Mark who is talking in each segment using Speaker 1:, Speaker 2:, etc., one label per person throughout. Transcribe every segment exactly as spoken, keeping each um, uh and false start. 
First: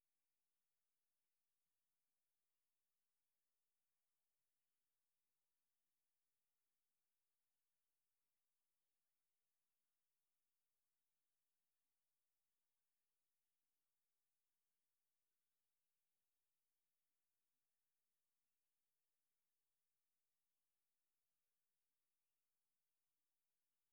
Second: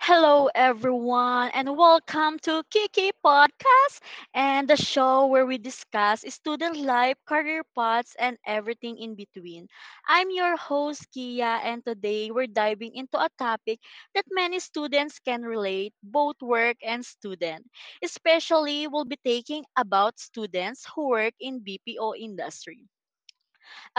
Speaker 1: Hello, everyone, and welcome to Kiki Podcast and the show where we discuss student life, career paths, and everything in between. I'm your host, Kia, and today we're diving into a topic that many students can relate, both work and student. Especially, we'll be taking about students who work in B P O industry.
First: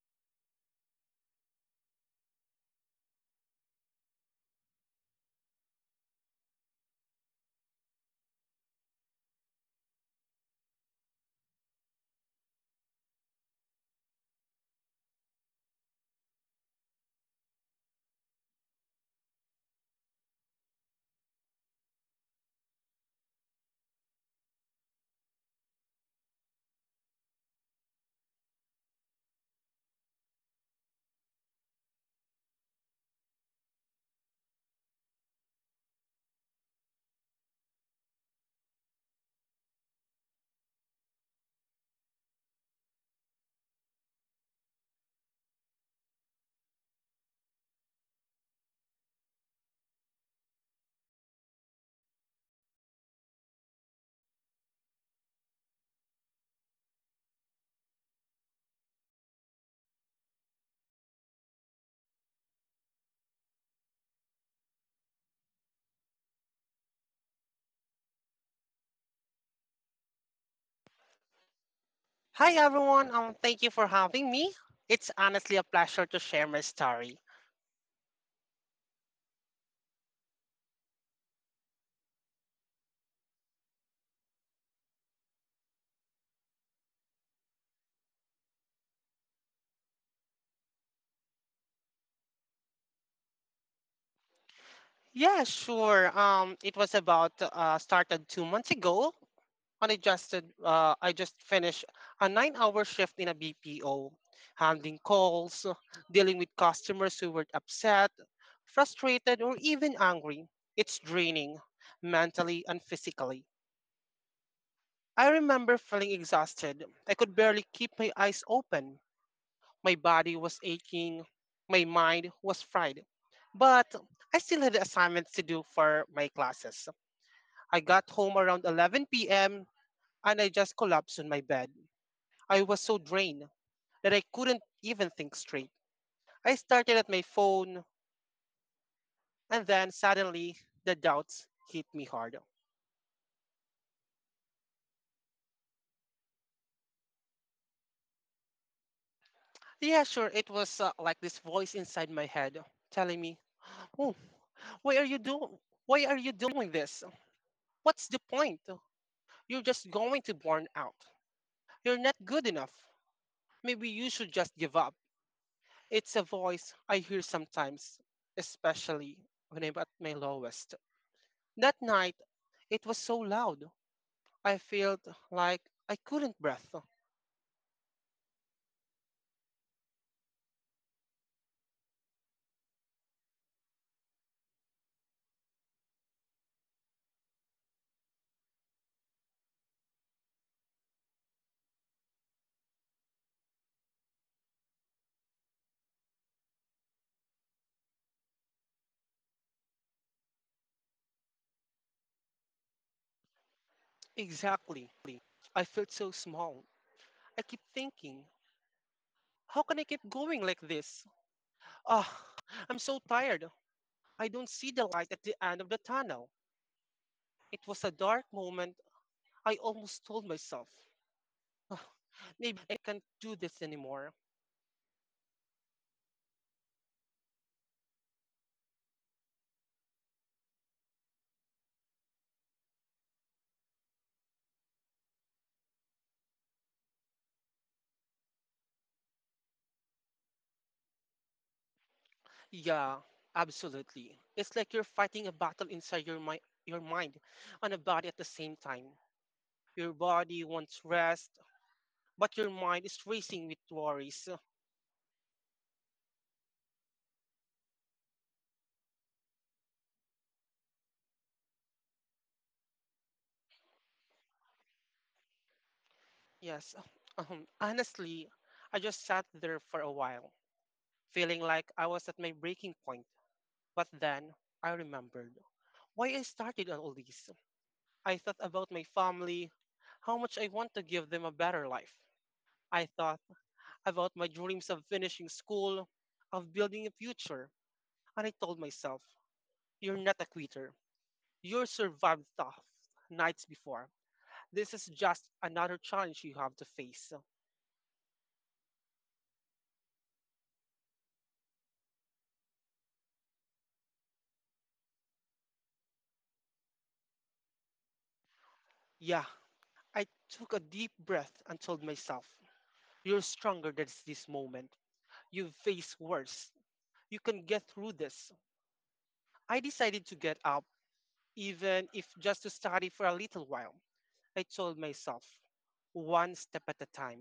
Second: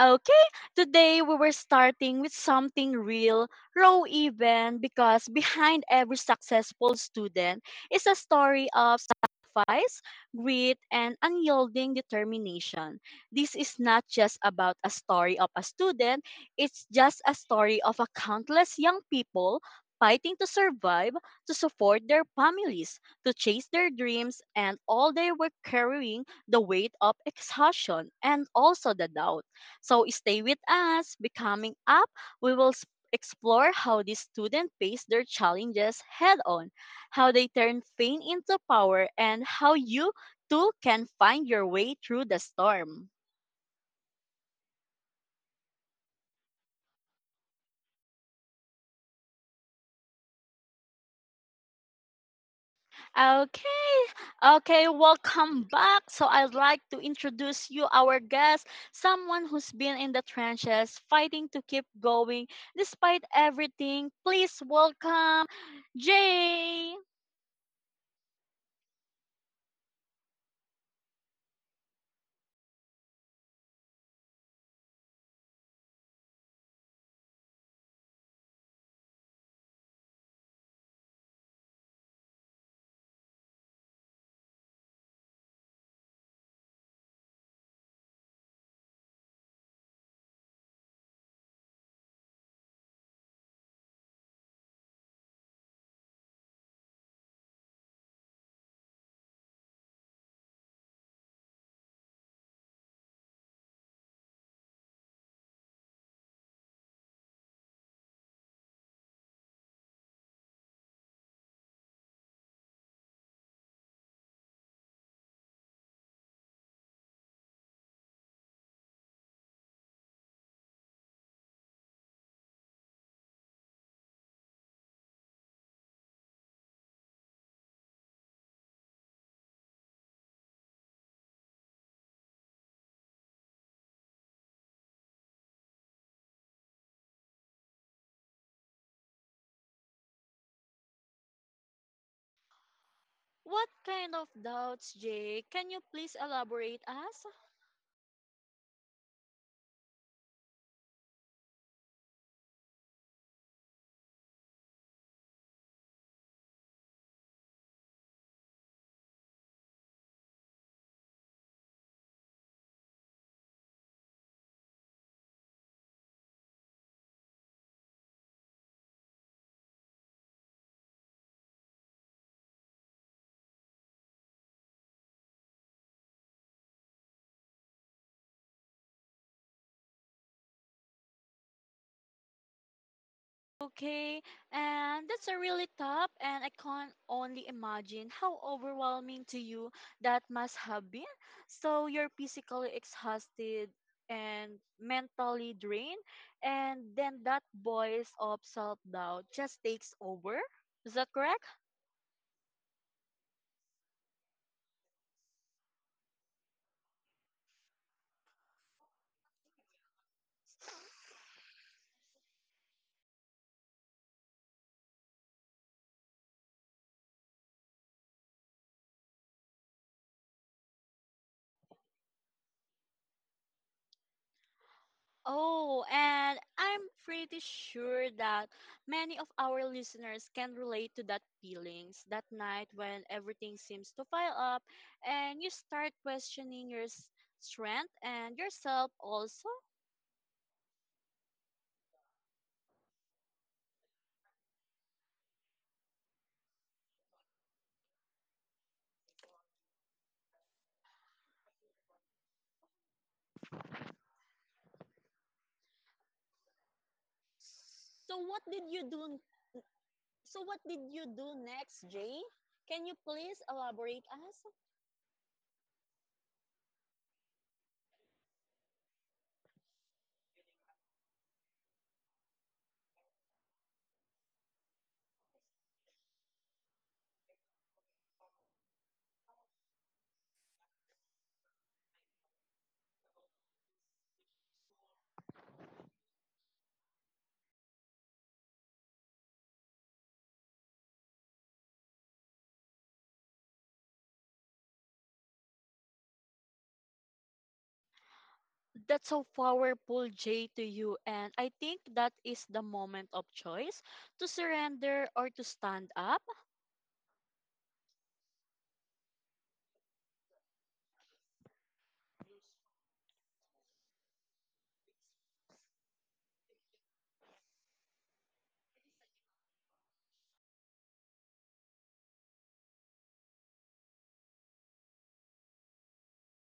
Speaker 1: Okay, today we were starting with something real, raw even, because behind every successful student is a story of sacrifice, grit, and unyielding determination. This is not just about a story of a student, it's just a story of a countless young people fighting to survive, to support their families, to chase their dreams, and all they were carrying the weight of exhaustion and also the doubt. So stay with us. Becoming up, we will s- explore how these students face their challenges head on, how they turn pain into power, and how you too can find your way through the storm. Okay, okay, welcome back. So I'd like to introduce you our guest, someone who's been in the trenches fighting to keep going despite everything. Please welcome Jay.
Speaker 2: Hi everyone, um, thank you for having me. It's honestly a pleasure to share my story. Yeah, sure. Um, it was about uh, started two months ago, and I just did- uh, I just finished a nine-hour shift in a B P O, handling calls, dealing with customers who were upset, frustrated, or even angry. It's draining, mentally and physically. I remember feeling exhausted. I could barely keep my eyes open. My body was aching, my mind was fried. But I still had assignments to do for my classes. I got home around eleven p m and I just collapsed on my bed. I was so drained that I couldn't even think straight. I started at my phone and then suddenly the doubts hit me hard.
Speaker 1: What kind of doubts, Jay? Can you please elaborate us?
Speaker 2: Yeah, sure, it was uh, like this voice inside my head telling me, "Oh, why are you doing why are you doing this? What's the point? You're just going to burn out. You're not good enough. Maybe you should just give up. It's a voice I hear sometimes, especially when I'm at my lowest. That night, it was so loud. I felt like I couldn't breathe.
Speaker 1: Okay, and that's a really tough, and I can only imagine how overwhelming to you that must have been. So you're physically exhausted and mentally drained, and then that voice of self doubt just takes over. Is that correct?
Speaker 2: Exactly. I felt so small. I keep thinking, how can I keep going like this? Ah, I'm so tired. I don't see the light at the end of the tunnel. It was a dark moment. I almost told myself, "Ah, maybe I can't do this anymore."
Speaker 1: Oh, and I'm pretty sure that many of our listeners can relate to that feelings that night when everything seems to pile up and you start questioning your s- strength and yourself also.
Speaker 2: Yeah, absolutely. It's like you're fighting a battle inside your mind, your mind and a body at the same time. Your body wants rest, but your mind is racing with worries.
Speaker 1: So what did you do? So what did you do next, Jay? Can you please elaborate us?
Speaker 2: Yes. Um, honestly, I just sat there for a while, feeling like I was at my breaking point. But then I remembered why I started all this. I thought about my family, how much I want to give them a better life. I thought about my dreams of finishing school, of building a future, and I told myself, you're not a quitter. You survived tough nights before. This is just another challenge you have to face.
Speaker 1: That's so powerful, Jay, to you. And I think that is the moment of choice to surrender or to stand up.
Speaker 2: Yeah, I took a deep breath and told myself, you're stronger than this moment. You've faced worse. You can get through this. I decided to get up, even if just to study for a little while. I told myself, one step at a time.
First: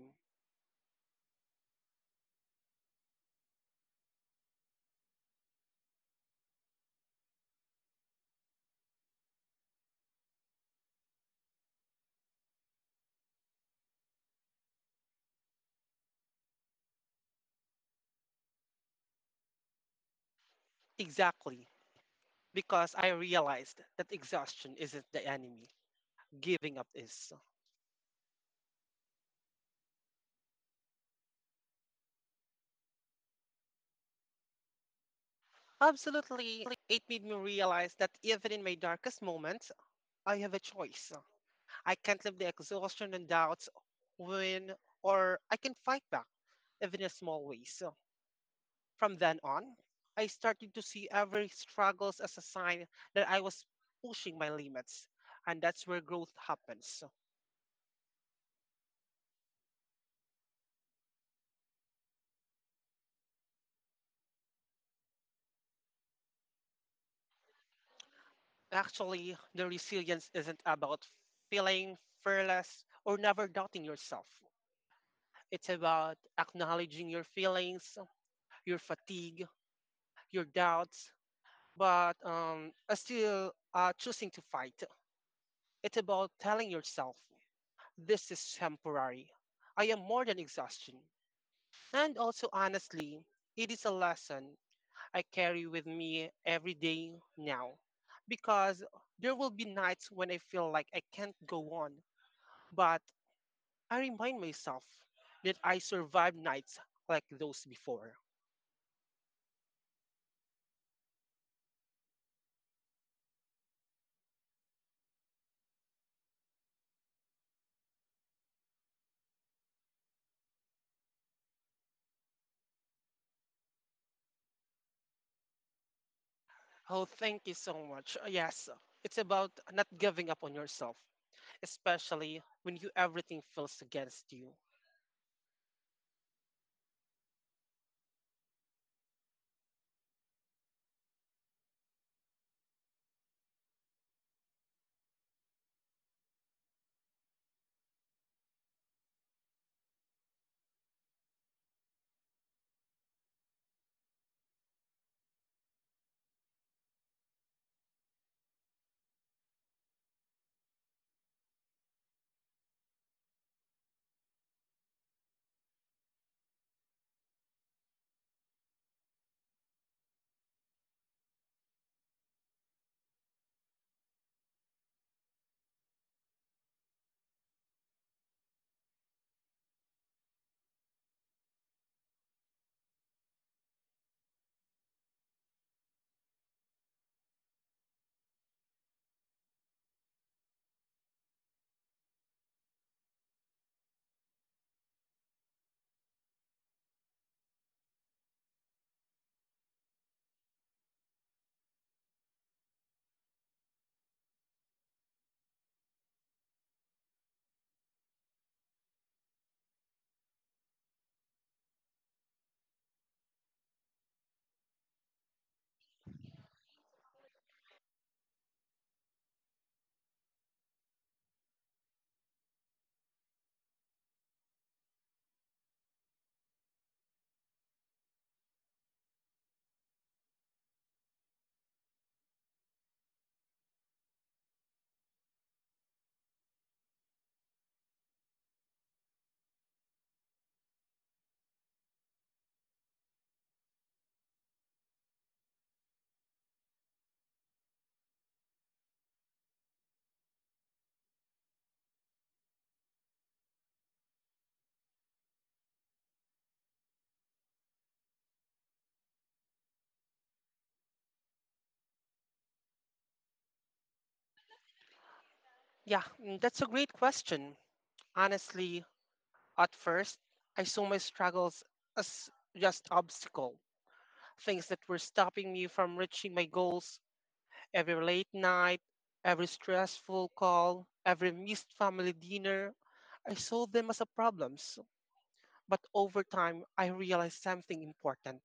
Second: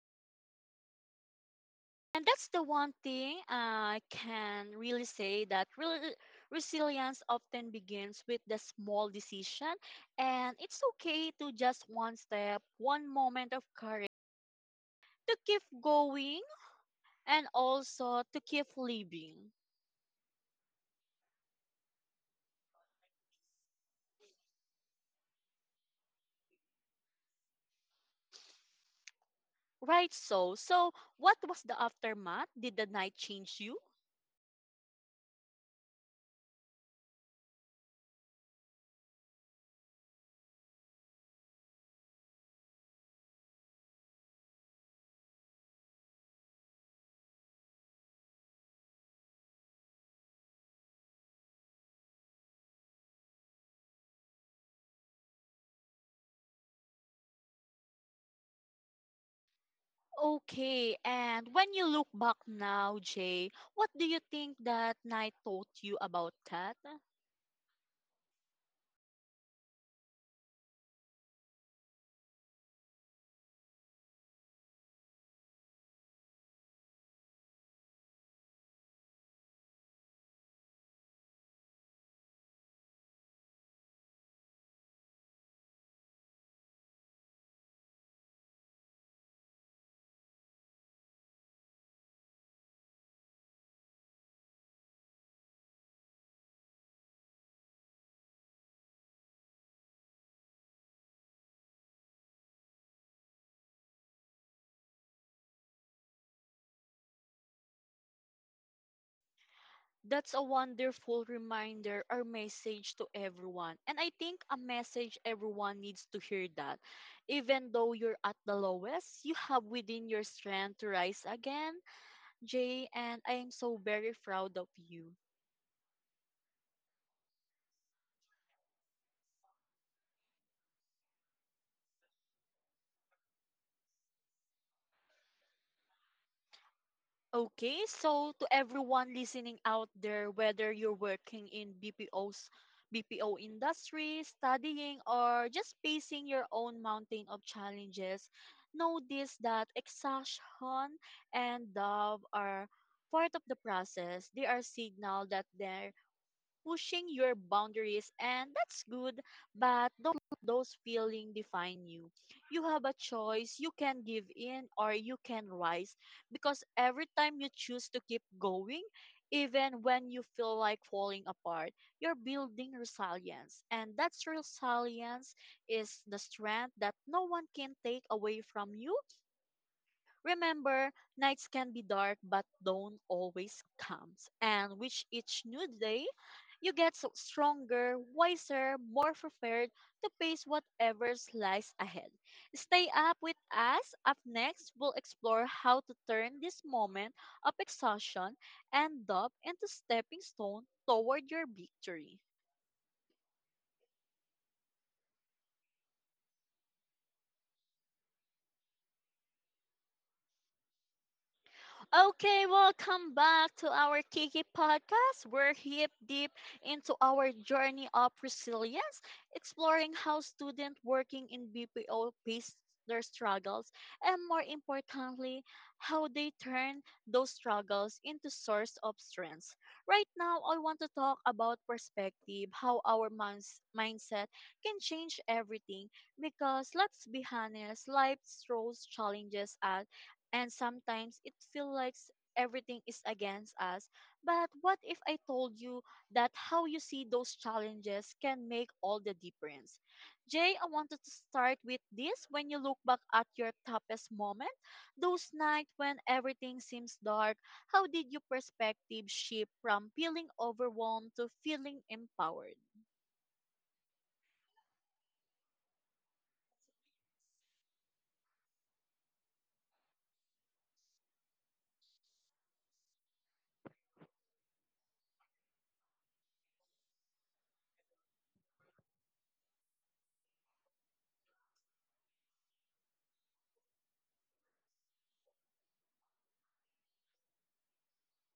Speaker 1: And that's the one thing I can really say that re- resilience often begins with the small decision, and it's okay to just one step, one moment of courage to keep going and also to keep living.
Speaker 2: Exactly, because I realized that exhaustion isn't the enemy, giving up is.
Speaker 1: Right, so so what was the aftermath? Did the night change you?
Speaker 2: Absolutely, it made me realize that even in my darkest moments, I have a choice. I can't live the exhaustion and doubts win, or I can fight back, even in small ways. From then on, I started to see every struggles as a sign that I was pushing my limits, and that's where growth happens.
Speaker 1: Okay, and when you look back now, Jay, what do you think that night taught you about that?
Speaker 2: Actually, the resilience isn't about feeling fearless or never doubting yourself. It's about acknowledging your feelings, your fatigue, your doubts, but um, uh, still uh, choosing to fight. It's about telling yourself, this is temporary. I am more than exhaustion. And also, honestly, it is a lesson I carry with me every day now because there will be nights when I feel like I can't go on. But I remind myself that I survived nights like those before.
Speaker 1: That's a wonderful reminder or message to everyone. And I think a message everyone needs to hear that. Even though you're at the lowest, you have within your strength to rise again, Jay, and I am so very proud of you.
Speaker 2: Oh, thank you so much. Uh, Yes, it's about not giving up on yourself, especially when you everything feels against you.
Speaker 1: Okay, so to everyone listening out there, whether you're working in BPO's B P O industry, studying, or just facing your own mountain of challenges, know this that exhaustion and doubt are part of the process. They are signal that there pushing your boundaries, and that's good, but don't let those feelings define you. You have a choice. You can give in or you can rise because every time you choose to keep going, even when you feel like falling apart, you're building resilience. And that's resilience is the strength that no one can take away from you. Remember, nights can be dark but dawn always comes, and with each new day, you get so stronger, wiser, more prepared to face whatever lies ahead. Stay up with us. Up next, we'll explore how to turn this moment of exhaustion and doubt into stepping stone toward your victory. Okay, welcome back to our Kiki podcast. We're hip deep into our journey of resilience, exploring how students working in B P O face their struggles and more importantly, how they turn those struggles into source of strength. Right now, I want to talk about perspective, how our minds- mindset can change everything because let's be honest, life throws challenges at and sometimes it feels like s- everything is against us. But what if I told you that how you see those challenges can make all the difference? Jay, I wanted to start with this. When you look back at your toughest moment, those nights when everything seems dark, how did your perspective shift from feeling overwhelmed to feeling empowered?
Speaker 2: Yeah, mm, that's a great question. Honestly, at first, I saw my struggles as just obstacle, things that were stopping me from reaching my goals. Every late night, every stressful call, every missed family dinner, I saw them as a problems. But over time, I realized something important.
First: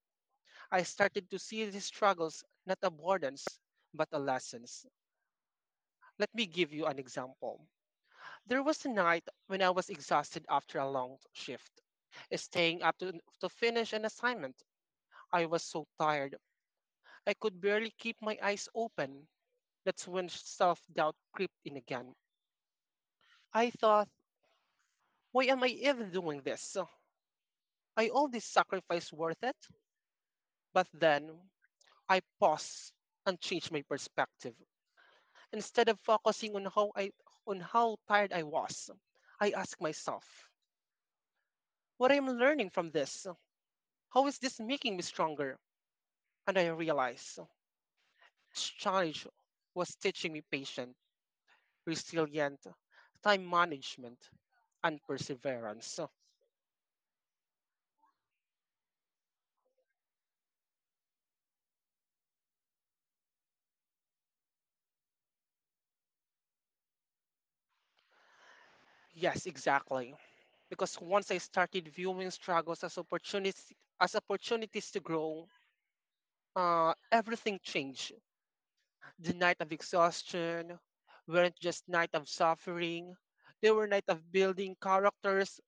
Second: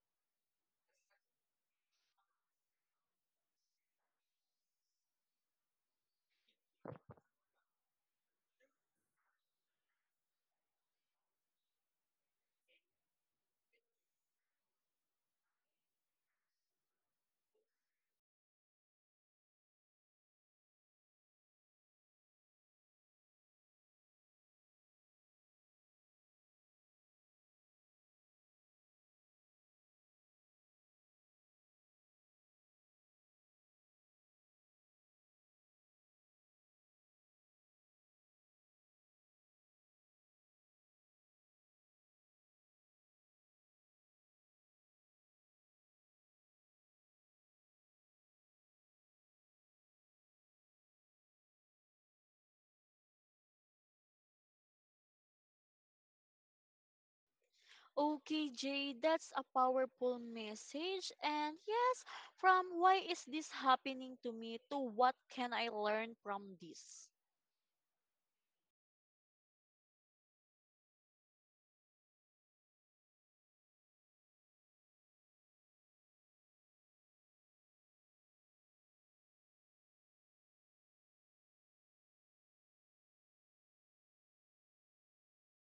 Speaker 2: I started to see these struggles not as burdens, but as lessons. Let me give you an example. There was a night when I was exhausted after a long shift, staying up to, to finish an assignment. I was so tired, I could barely keep my eyes open. That's when self doubt crept in again. I thought, why am I even doing this? I all this sacrifice worth it? But then I paused and changed my perspective. Instead of focusing on how I On how tired I was, I asked myself, what I'm learning from this? How is this making me stronger? And I realized this challenge was teaching me patience, resilience, time management, and perseverance.
Speaker 1: Okay, Jay, that's a powerful message. And yes, from why is this happening to me to what can I learn from this?
Speaker 2: Yes, exactly. Because once I started viewing struggles as opportunities as opportunities to grow, uh, everything changed. The night of exhaustion weren't just night of suffering. They were night of building characters.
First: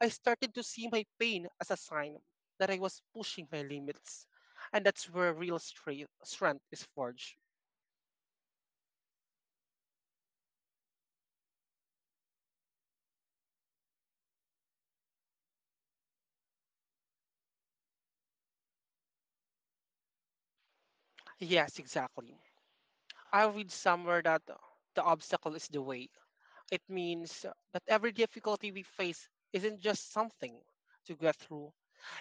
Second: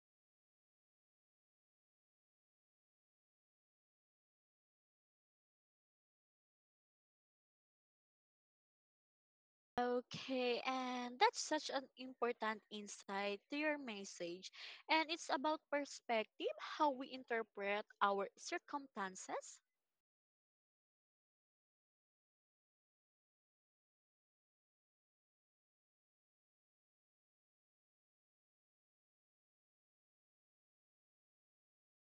Speaker 2: I started to see my pain as a sign that I was pushing my limits. And that's where real strength, strength is forged.
Speaker 1: Okay, and that's such an important insight to your message. And it's about perspective, how we interpret our circumstances.
Speaker 2: Yes, exactly. I read somewhere that uh, the obstacle is the way. It means uh, that every difficulty we face isn't just something to get through.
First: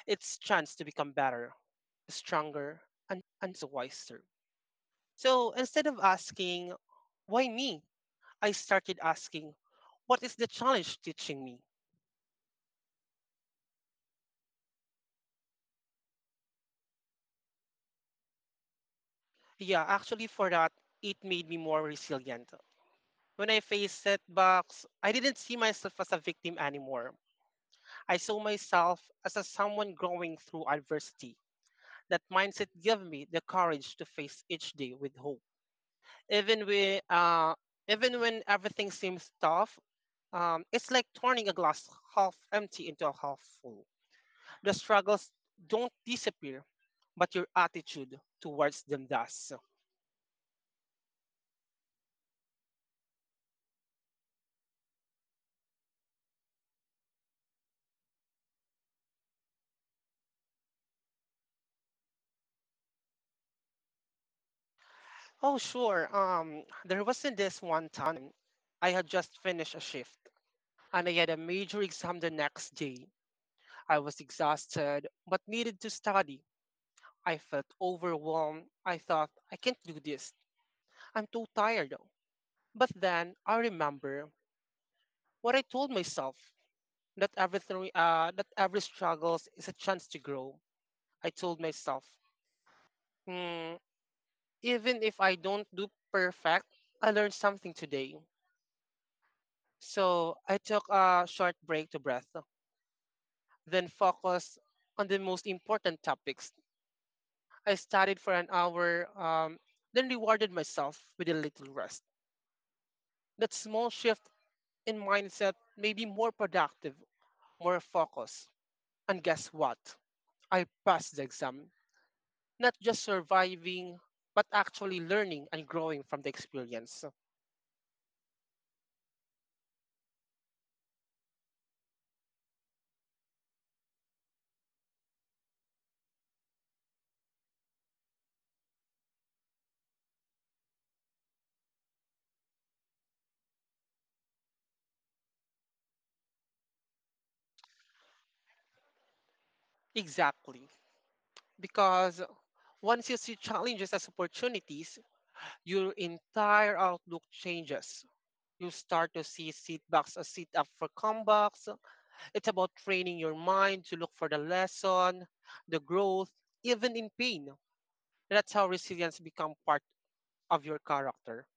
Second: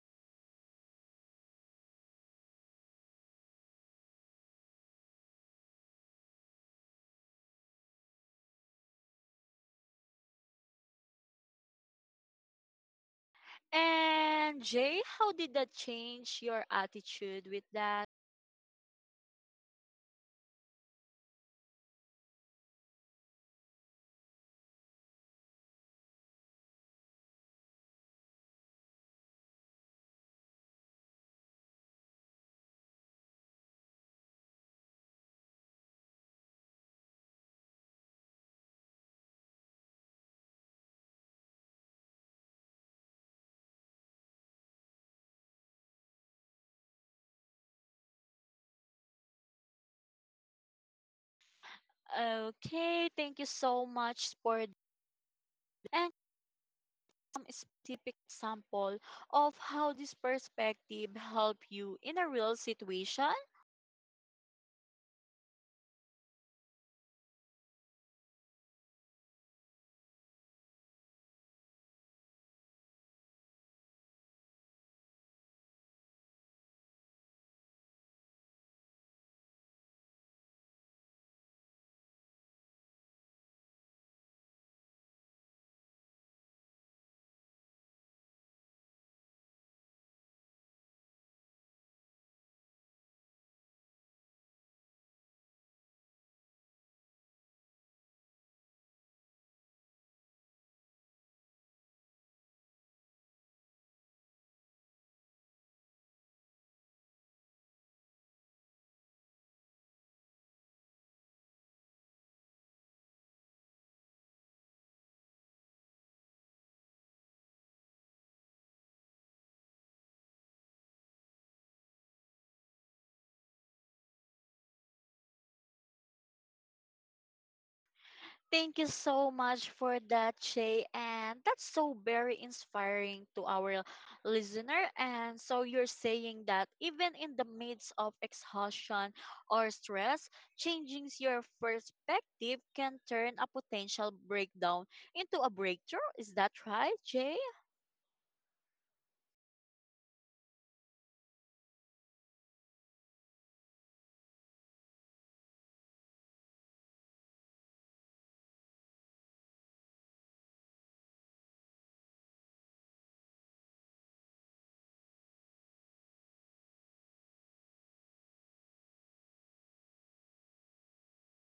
Speaker 2: It's chance to become better, stronger, and, and wiser. So instead of asking, why me? I started asking, what is the challenge teaching me?
Speaker 1: And Jay, how did that change your attitude with that?
Speaker 2: Yeah, actually, for that, it made me more resilient. When I faced setbacks, I didn't see myself as a victim anymore. I saw myself as a someone growing through adversity. That mindset gave me the courage to face each day with hope. Even, we, uh, Even when everything seems tough, um, it's like turning a glass half empty into a half full. The struggles don't disappear, but your attitude towards them does.
Speaker 1: Okay, thank you so much for that. Some specific example of how this perspective help you in a real situation?
Speaker 2: Oh, sure. Um, there wasn't this one time I had just finished a shift and I had a major exam the next day. I was exhausted but needed to study. I felt overwhelmed. I thought, I can't do this. I'm too tired. But then I remember what I told myself that everything, uh, that every struggles is a chance to grow. I told myself, hmm, even if I don't do perfect, I learned something today. So I took a short break to breath, then focused on the most important topics. I studied for an hour, um, then rewarded myself with a little rest. That small shift in mindset made me more productive, more focused. And guess what? I passed the exam, not just surviving, but actually learning and growing from the experience.
Speaker 1: Thank you so much for that, Shay. And that's so very inspiring to our listener. And so you're saying that even in the midst of exhaustion or stress, changing your perspective can turn a potential breakdown into a breakthrough. Is that right, Jay?
Speaker 2: Exactly, because once you see challenges as opportunities, your entire outlook changes. You start to see setbacks as sit up for comebacks. It's about training your mind to look for the lesson, the growth, even in pain. That's how resilience become part of your character.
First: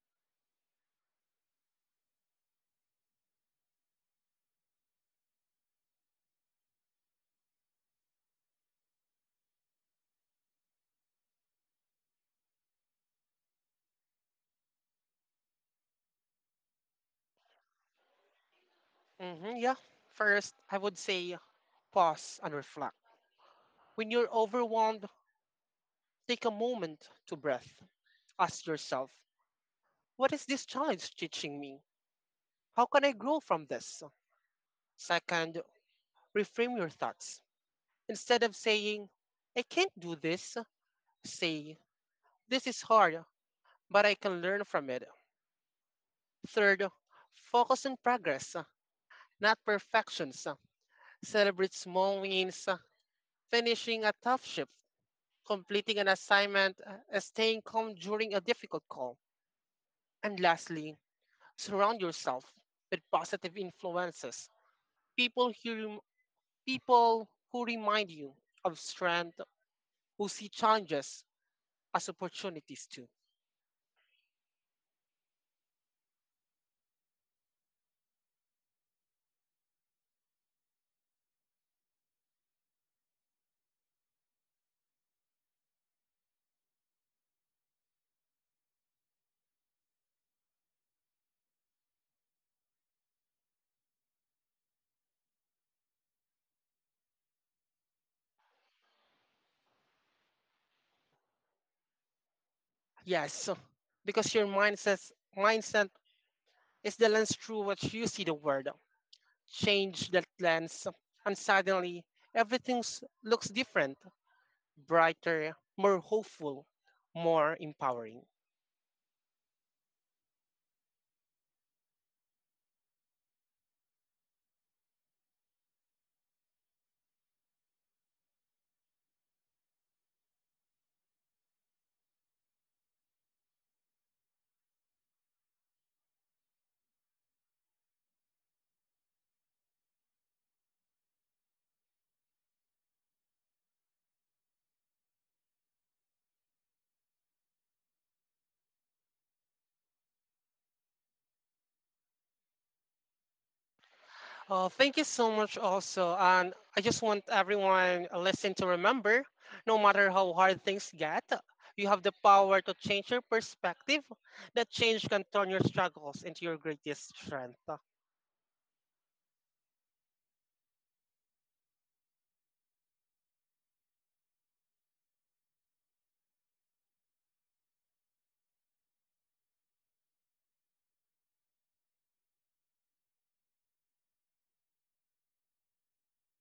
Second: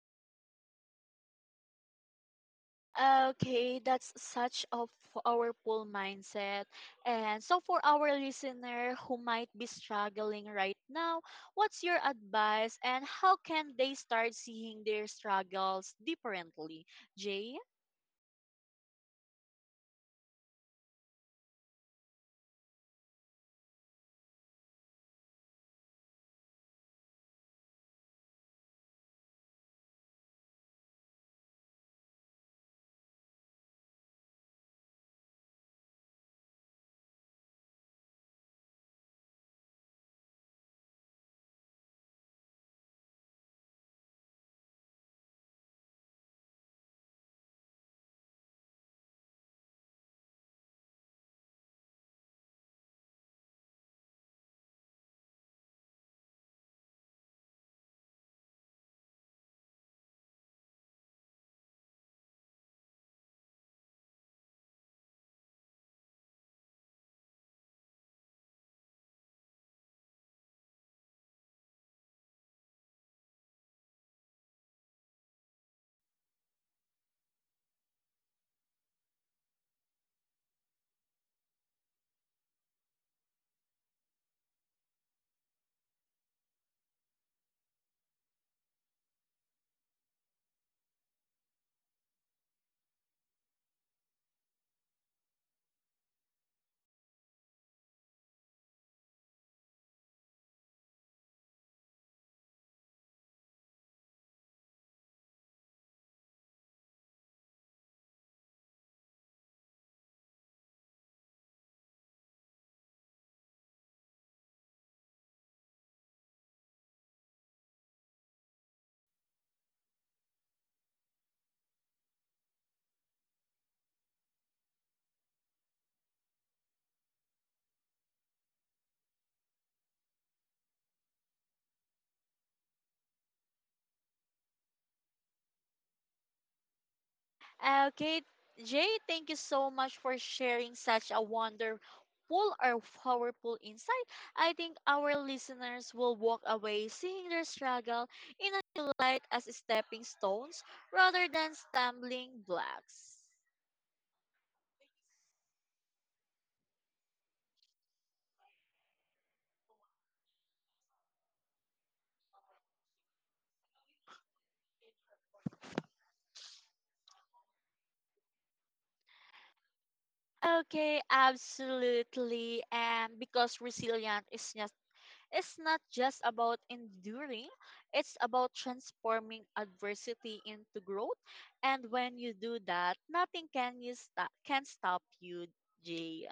Speaker 1: Okay, that's such a powerful mindset. And so, for our listener who might be struggling right now, what's your advice and how can they start seeing their struggles differently? Jay?
Speaker 2: Mhm, yeah. First, I would say pause and reflect. When you're overwhelmed, take a moment to breath. Ask yourself, what is this challenge teaching me? How can I grow from this? Second, reframe your thoughts. Instead of saying, I can't do this, say, this is hard, but I can learn from it. Third, focus on progress, not perfections. Celebrate small wins, finishing a tough shift, completing an assignment, uh, staying calm during a difficult call. And lastly, surround yourself with positive influences. People who, people who remind you of strength, who see challenges as opportunities too. Yes, so because your mindset mindset is the lens through which you see the world. Change that lens, and suddenly everything looks different, brighter, more hopeful, more empowering.
Speaker 1: Uh, Okay, Jay, thank you so much for sharing such a wonderful or powerful insight. I think our listeners will walk away seeing their struggle in a new light as stepping stones rather than stumbling blocks.
Speaker 2: Uh, thank you so much, also, and I just want everyone listening to remember, no matter how hard things get. You have the power to change your perspective. That change can turn your struggles into your greatest strength.
Speaker 1: Okay, absolutely. And because resilience is just it's not just about enduring, it's about transforming adversity into growth. And when you do that, nothing can you stop can stop you, Jay.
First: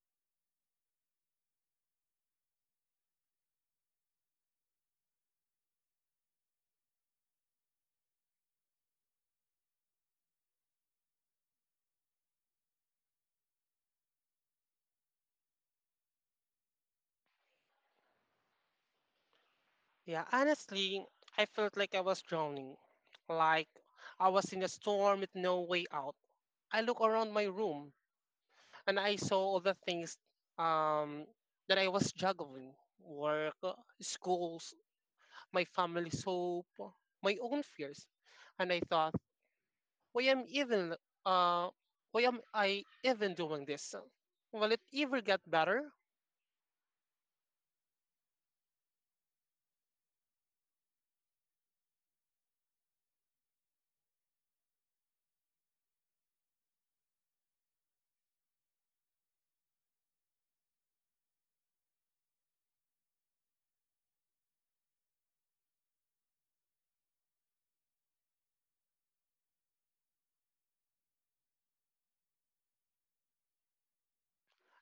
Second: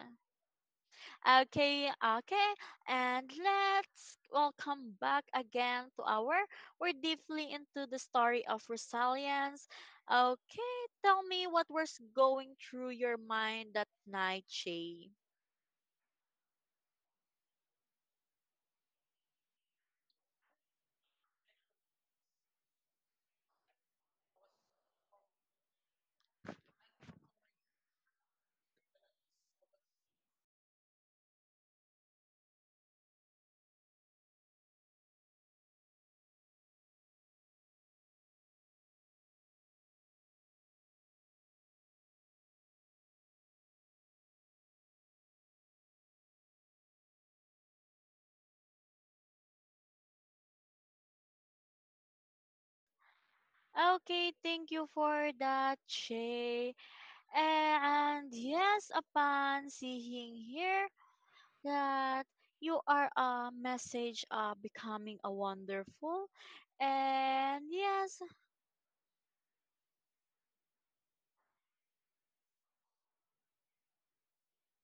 Speaker 1: Okay, okay. And let's welcome back again to our we're deeply into the story of resilience. Okay, tell me what was going through your mind that night, Jay.
Speaker 2: Yeah, honestly, I felt like I was drowning. Like I was in a storm with no way out. I look around my room and I saw all the things um, that I was juggling work, uh, schools, my family's hope, my own fears. And I thought, why am even uh why am I even doing this? Will it ever get better?
Speaker 1: Okay, thank you for that, Shay. And yes, upon seeing here that you are a message of becoming a wonderful. And yes,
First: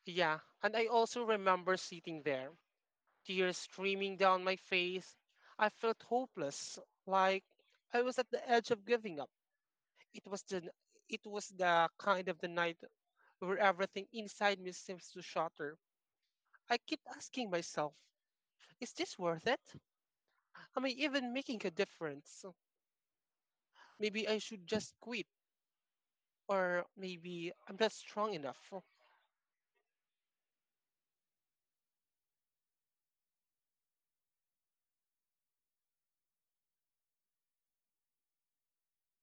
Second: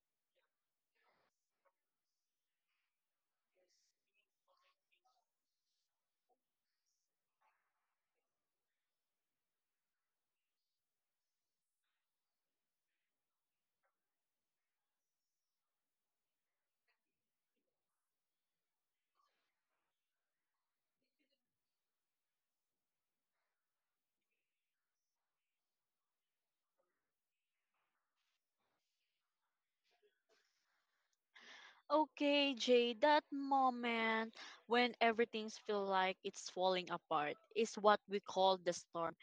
Speaker 2: Yeah, and I also remember sitting there tears streaming down my face. I felt hopeless, like I was at the edge of giving up. It was the it was the kind of the night where everything inside me seems to shatter. I keep asking myself, is this worth it? Am I even making a difference? Maybe I should just quit, or maybe I'm not strong enough.
Speaker 1: okay, Jay, that moment when everything feels like it's falling apart is what we call the storm.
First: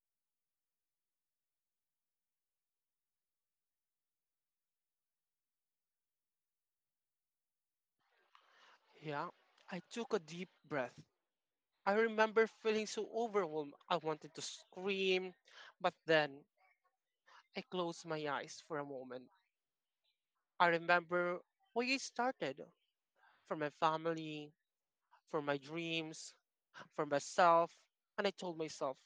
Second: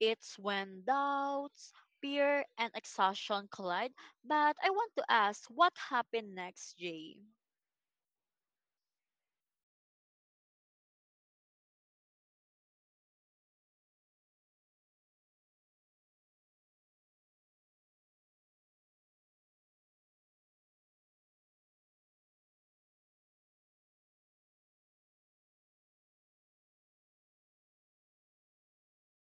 Speaker 1: It's when doubts, fear, and exhaustion collide. But I want to ask, what happened next, Jay?
Speaker 2: Yeah, I took a deep breath. I remember feeling so overwhelmed. I wanted to scream, but then I closed my eyes for a moment. I remember where it started for my family, for my dreams, for myself. And I told myself,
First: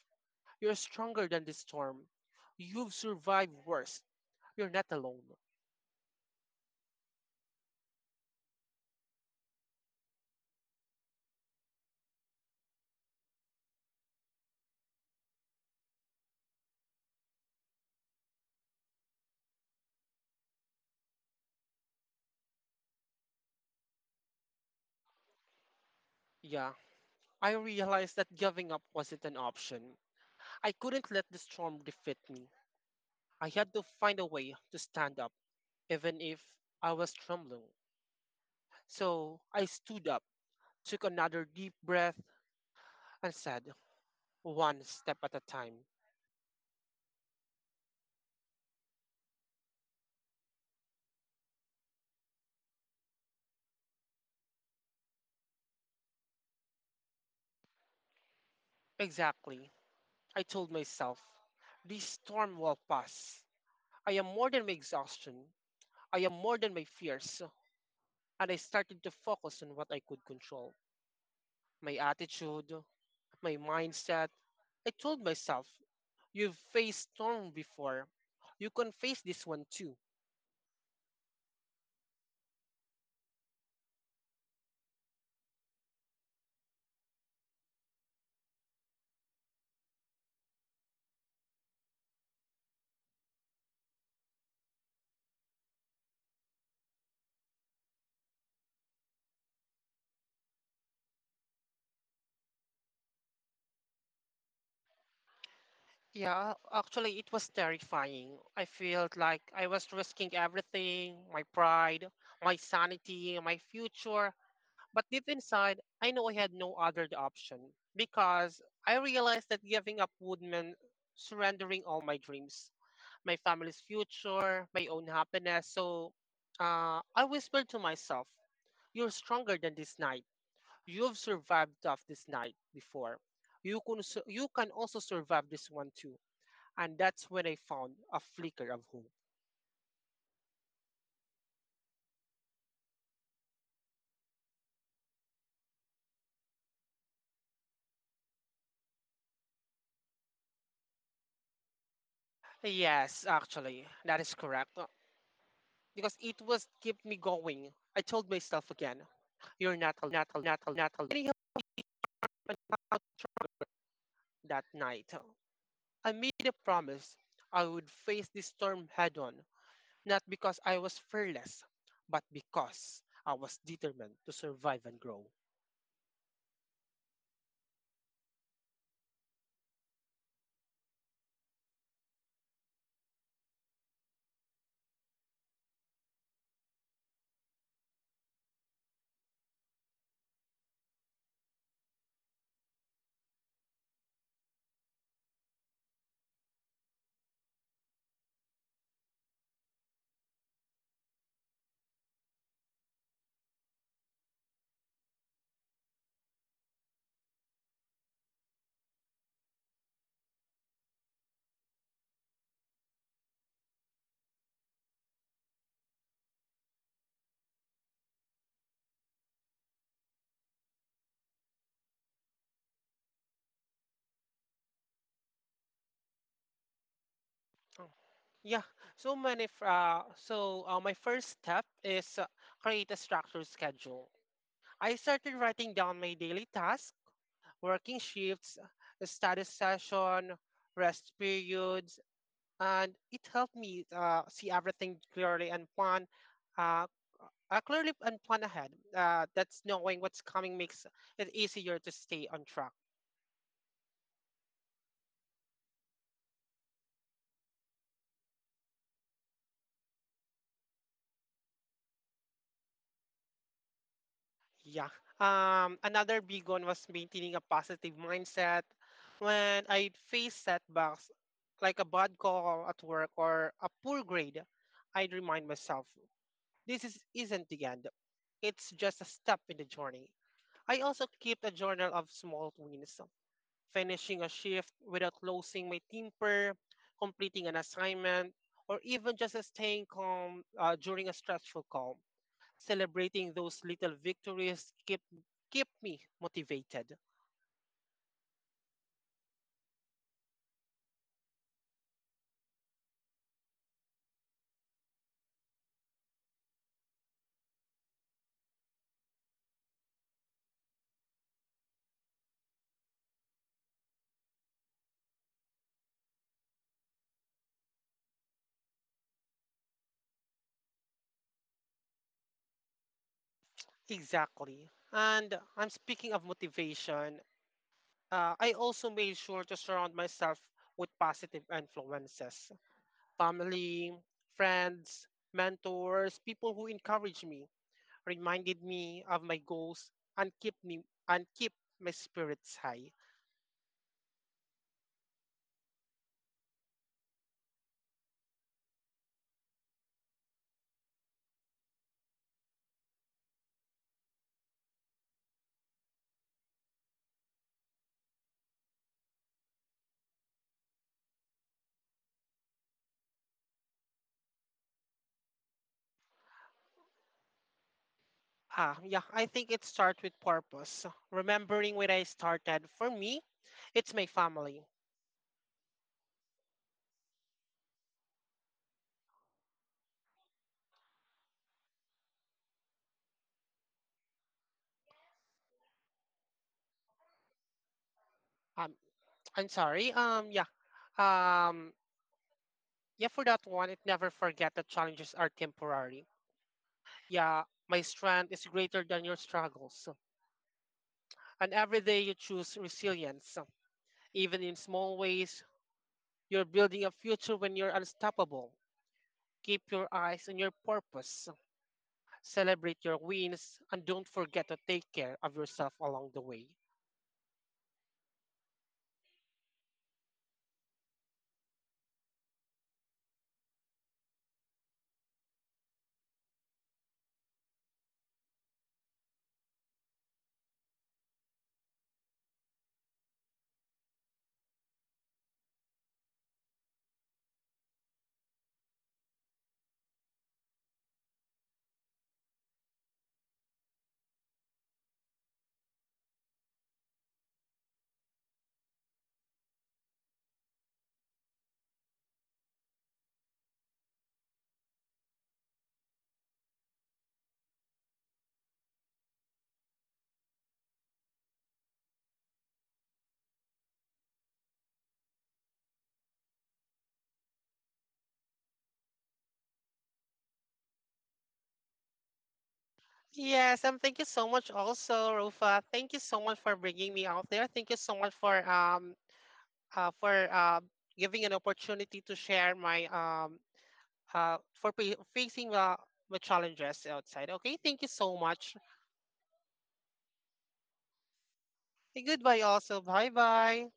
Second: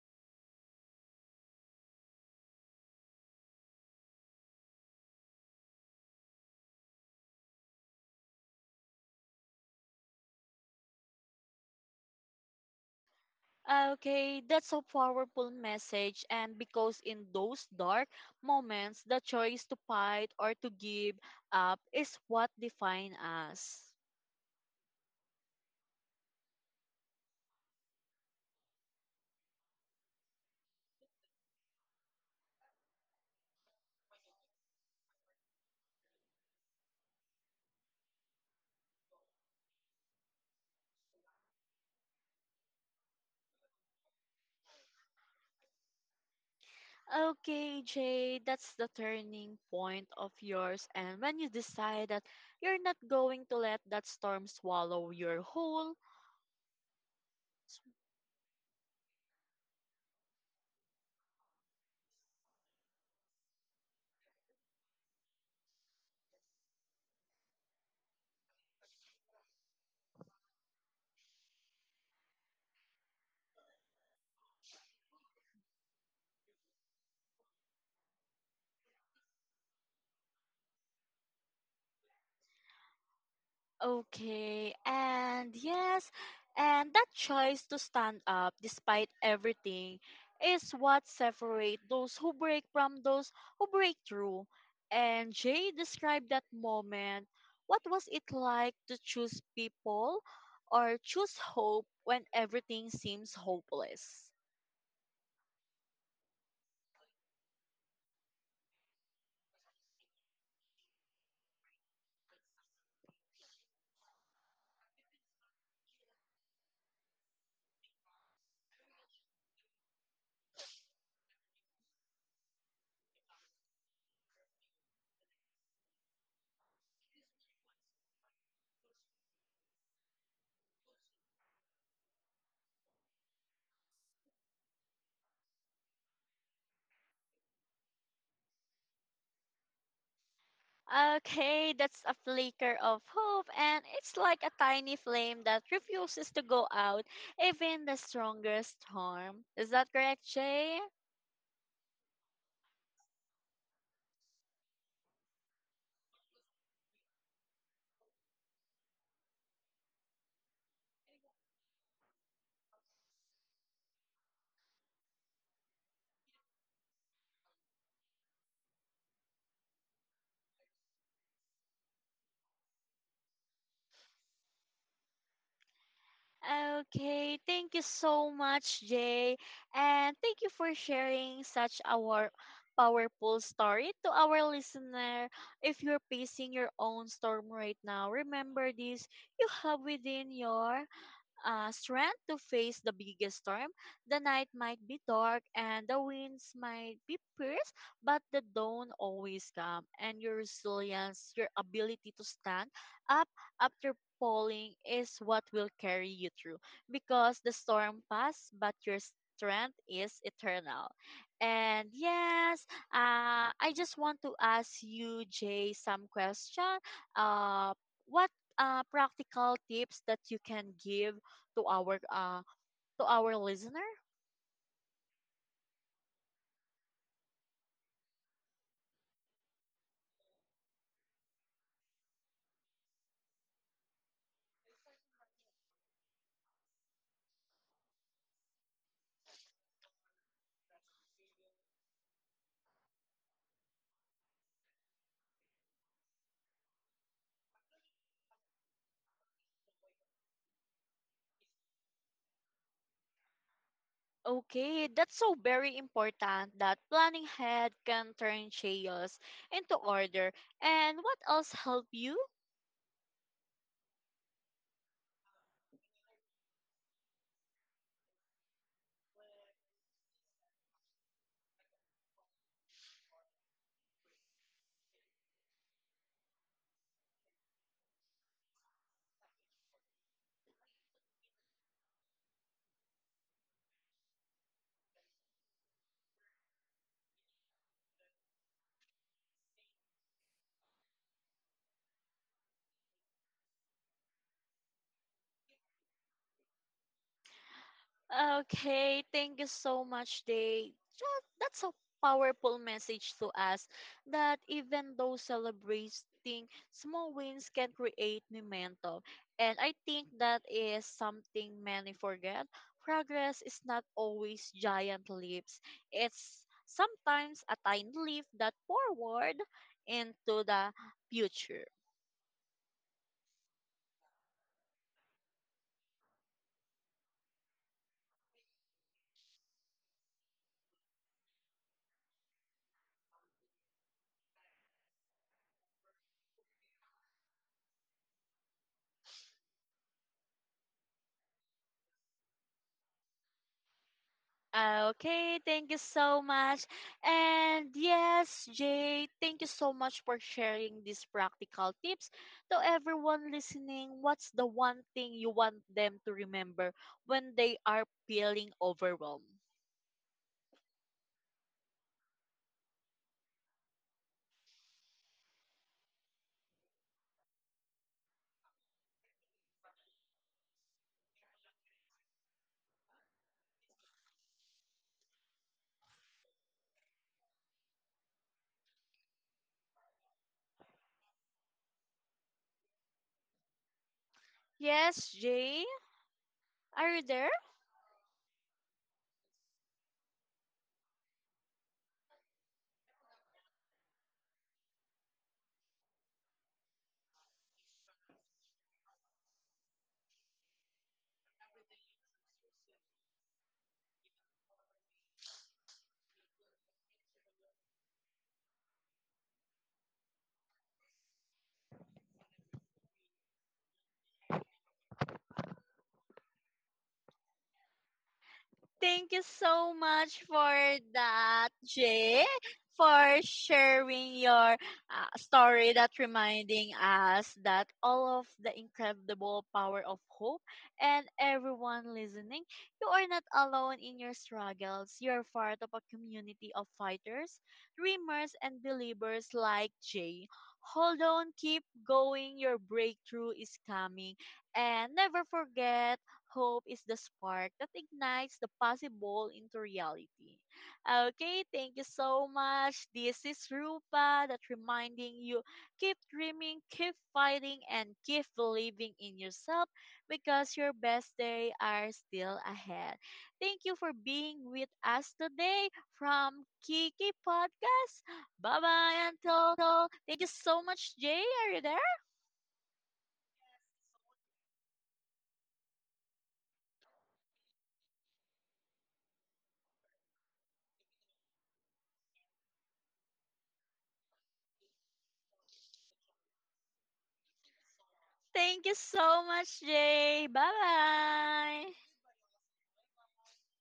Speaker 2: you're stronger than this storm. You've survived worse. You're not alone.
Speaker 1: Okay, that's a powerful message. And because in those dark moments, the choice to fight or to give up is what define us.
Speaker 2: Yeah, I realized that giving up wasn't an option. I couldn't let the storm defeat me. I had to find a way to stand up, even if I was trembling. So I stood up, took another deep breath, and said, one step at a time.
Speaker 1: Okay, Jay, that's the turning point of yours. And when you decide that you're not going to let that storm swallow your whole,
Speaker 2: Exactly. I told myself, this storm will pass. I am more than my exhaustion. I am more than my fears. And I started to focus on what I could control my attitude, my mindset. I told myself, you've faced storm before. You can face this one too.
Speaker 1: okay, and yes, and that choice to stand up despite everything is what separates those who break from those who break through. And Jay described that moment. What was it like to choose people or choose hope when everything seems hopeless?
Speaker 2: Yeah, actually, it was terrifying. I felt like I was risking everything my pride, my sanity, my future. But deep inside, I know I had no other option because I realized that giving up would mean surrendering all my dreams, my family's future, my own happiness. So uh, I whispered to myself, you're stronger than this night. You've survived off this night before. You can, su- you can also survive this one too. And that's when I found a flicker of hope.
Speaker 1: Okay, that's a flicker of hope, and it's like a tiny flame that refuses to go out, even the strongest storm. Is that correct, Jay?
Speaker 2: Yes, actually, that is correct, because it was keep me going. I told myself again, "You're not alone." Anyhow, that night, I made a promise I would face this storm head-on, not because I was fearless, but because I was determined to survive and grow.
Speaker 1: Okay, thank you so much, Jay, and thank you for sharing such a war- powerful story to our listener. If you're facing your own storm right now, remember this you have within your uh, strength to face the biggest storm. The night might be dark and the winds might be fierce, but the dawn always comes. And your resilience, your ability to stand up after falling is what will carry you through because the storm passed, but your strength is eternal. And yes, uh, I just want to ask you, Jay, some question. Uh, what uh, practical tips that you can give to our uh, to our listener?
Speaker 2: Oh, yeah, so many. F- Uh, so uh, my first step is uh, create a structured schedule. I started writing down my daily tasks, working shifts, study session, rest periods, and it helped me uh, see everything clearly and plan uh, uh, clearly and plan ahead. Uh, that's knowing what's coming makes it easier to stay on track.
Speaker 1: Okay, that's so very important that planning ahead can turn chaos into order. And what else help you?
Speaker 2: Yeah. Um, another big one was maintaining a positive mindset. When I face setbacks, like a bad call at work or a poor grade, I'd remind myself this is, isn't the end. It's just a step in the journey. I also keep a journal of small wins, finishing a shift without losing my temper, completing an assignment, or even just staying calm uh, during a stressful call. Celebrating those little victories keep keep me motivated.
Speaker 1: Okay, thank you so much, Day. Tha- That's a powerful message to us that even though celebrating small wins can create momentum. And I think that is something many forget. Progress is not always giant leaps, it's sometimes a tiny leap that forward into the future.
Speaker 2: Exactly. And I'm speaking of motivation. Uh, I also made sure to surround myself with positive influences, family, friends, mentors, people who encourage me reminded me of my goals and keep me and keep my spirits high.
Speaker 1: Okay, thank you so much. And yes, Jay, thank you so much for sharing these practical tips. To everyone listening, what's the one thing you want them to remember when they are feeling overwhelmed?
Speaker 2: Ah, yeah, I think it starts with purpose. Remembering when I started, for me, it's my family.
Speaker 1: Yes, Jay, are you there?
Speaker 2: Um, I'm sorry. Um, yeah. Um, yeah, for that one, it never forget that challenges are temporary. Yeah, my strength is greater than your struggles. And every day you choose resilience. Even in small ways, you're building a future when you're unstoppable. Keep your eyes on your purpose. Celebrate your wins and don't forget to take care of yourself along the way.
Speaker 1: Thank you so much for that, Jay, for sharing your uh, story that reminding us that all of the incredible power of hope and everyone listening, you are not alone in your struggles. You're part of a community of fighters, dreamers, and believers like Jay. Hold on, keep going. Your breakthrough is coming. And never forget hope is the spark that ignites the possible into reality. Okay, thank you so much. This is Rupa that reminding you keep dreaming, keep fighting, and keep believing in yourself because your best day are still ahead. Thank you for being with us today from Kiki Podcast. Bye bye until thank you so much, Jay. Are you there?
Speaker 2: Yes, and thank you so much also, Rufa. Thank you so much for bringing me out there. Thank you so much for um uh, for uh, giving an opportunity to share my um uh for pe- facing the the challenges outside. Okay, thank you so much.
Speaker 1: Thank you so much, Jay. Bye bye.
Speaker 2: Goodbye also. Bye bye.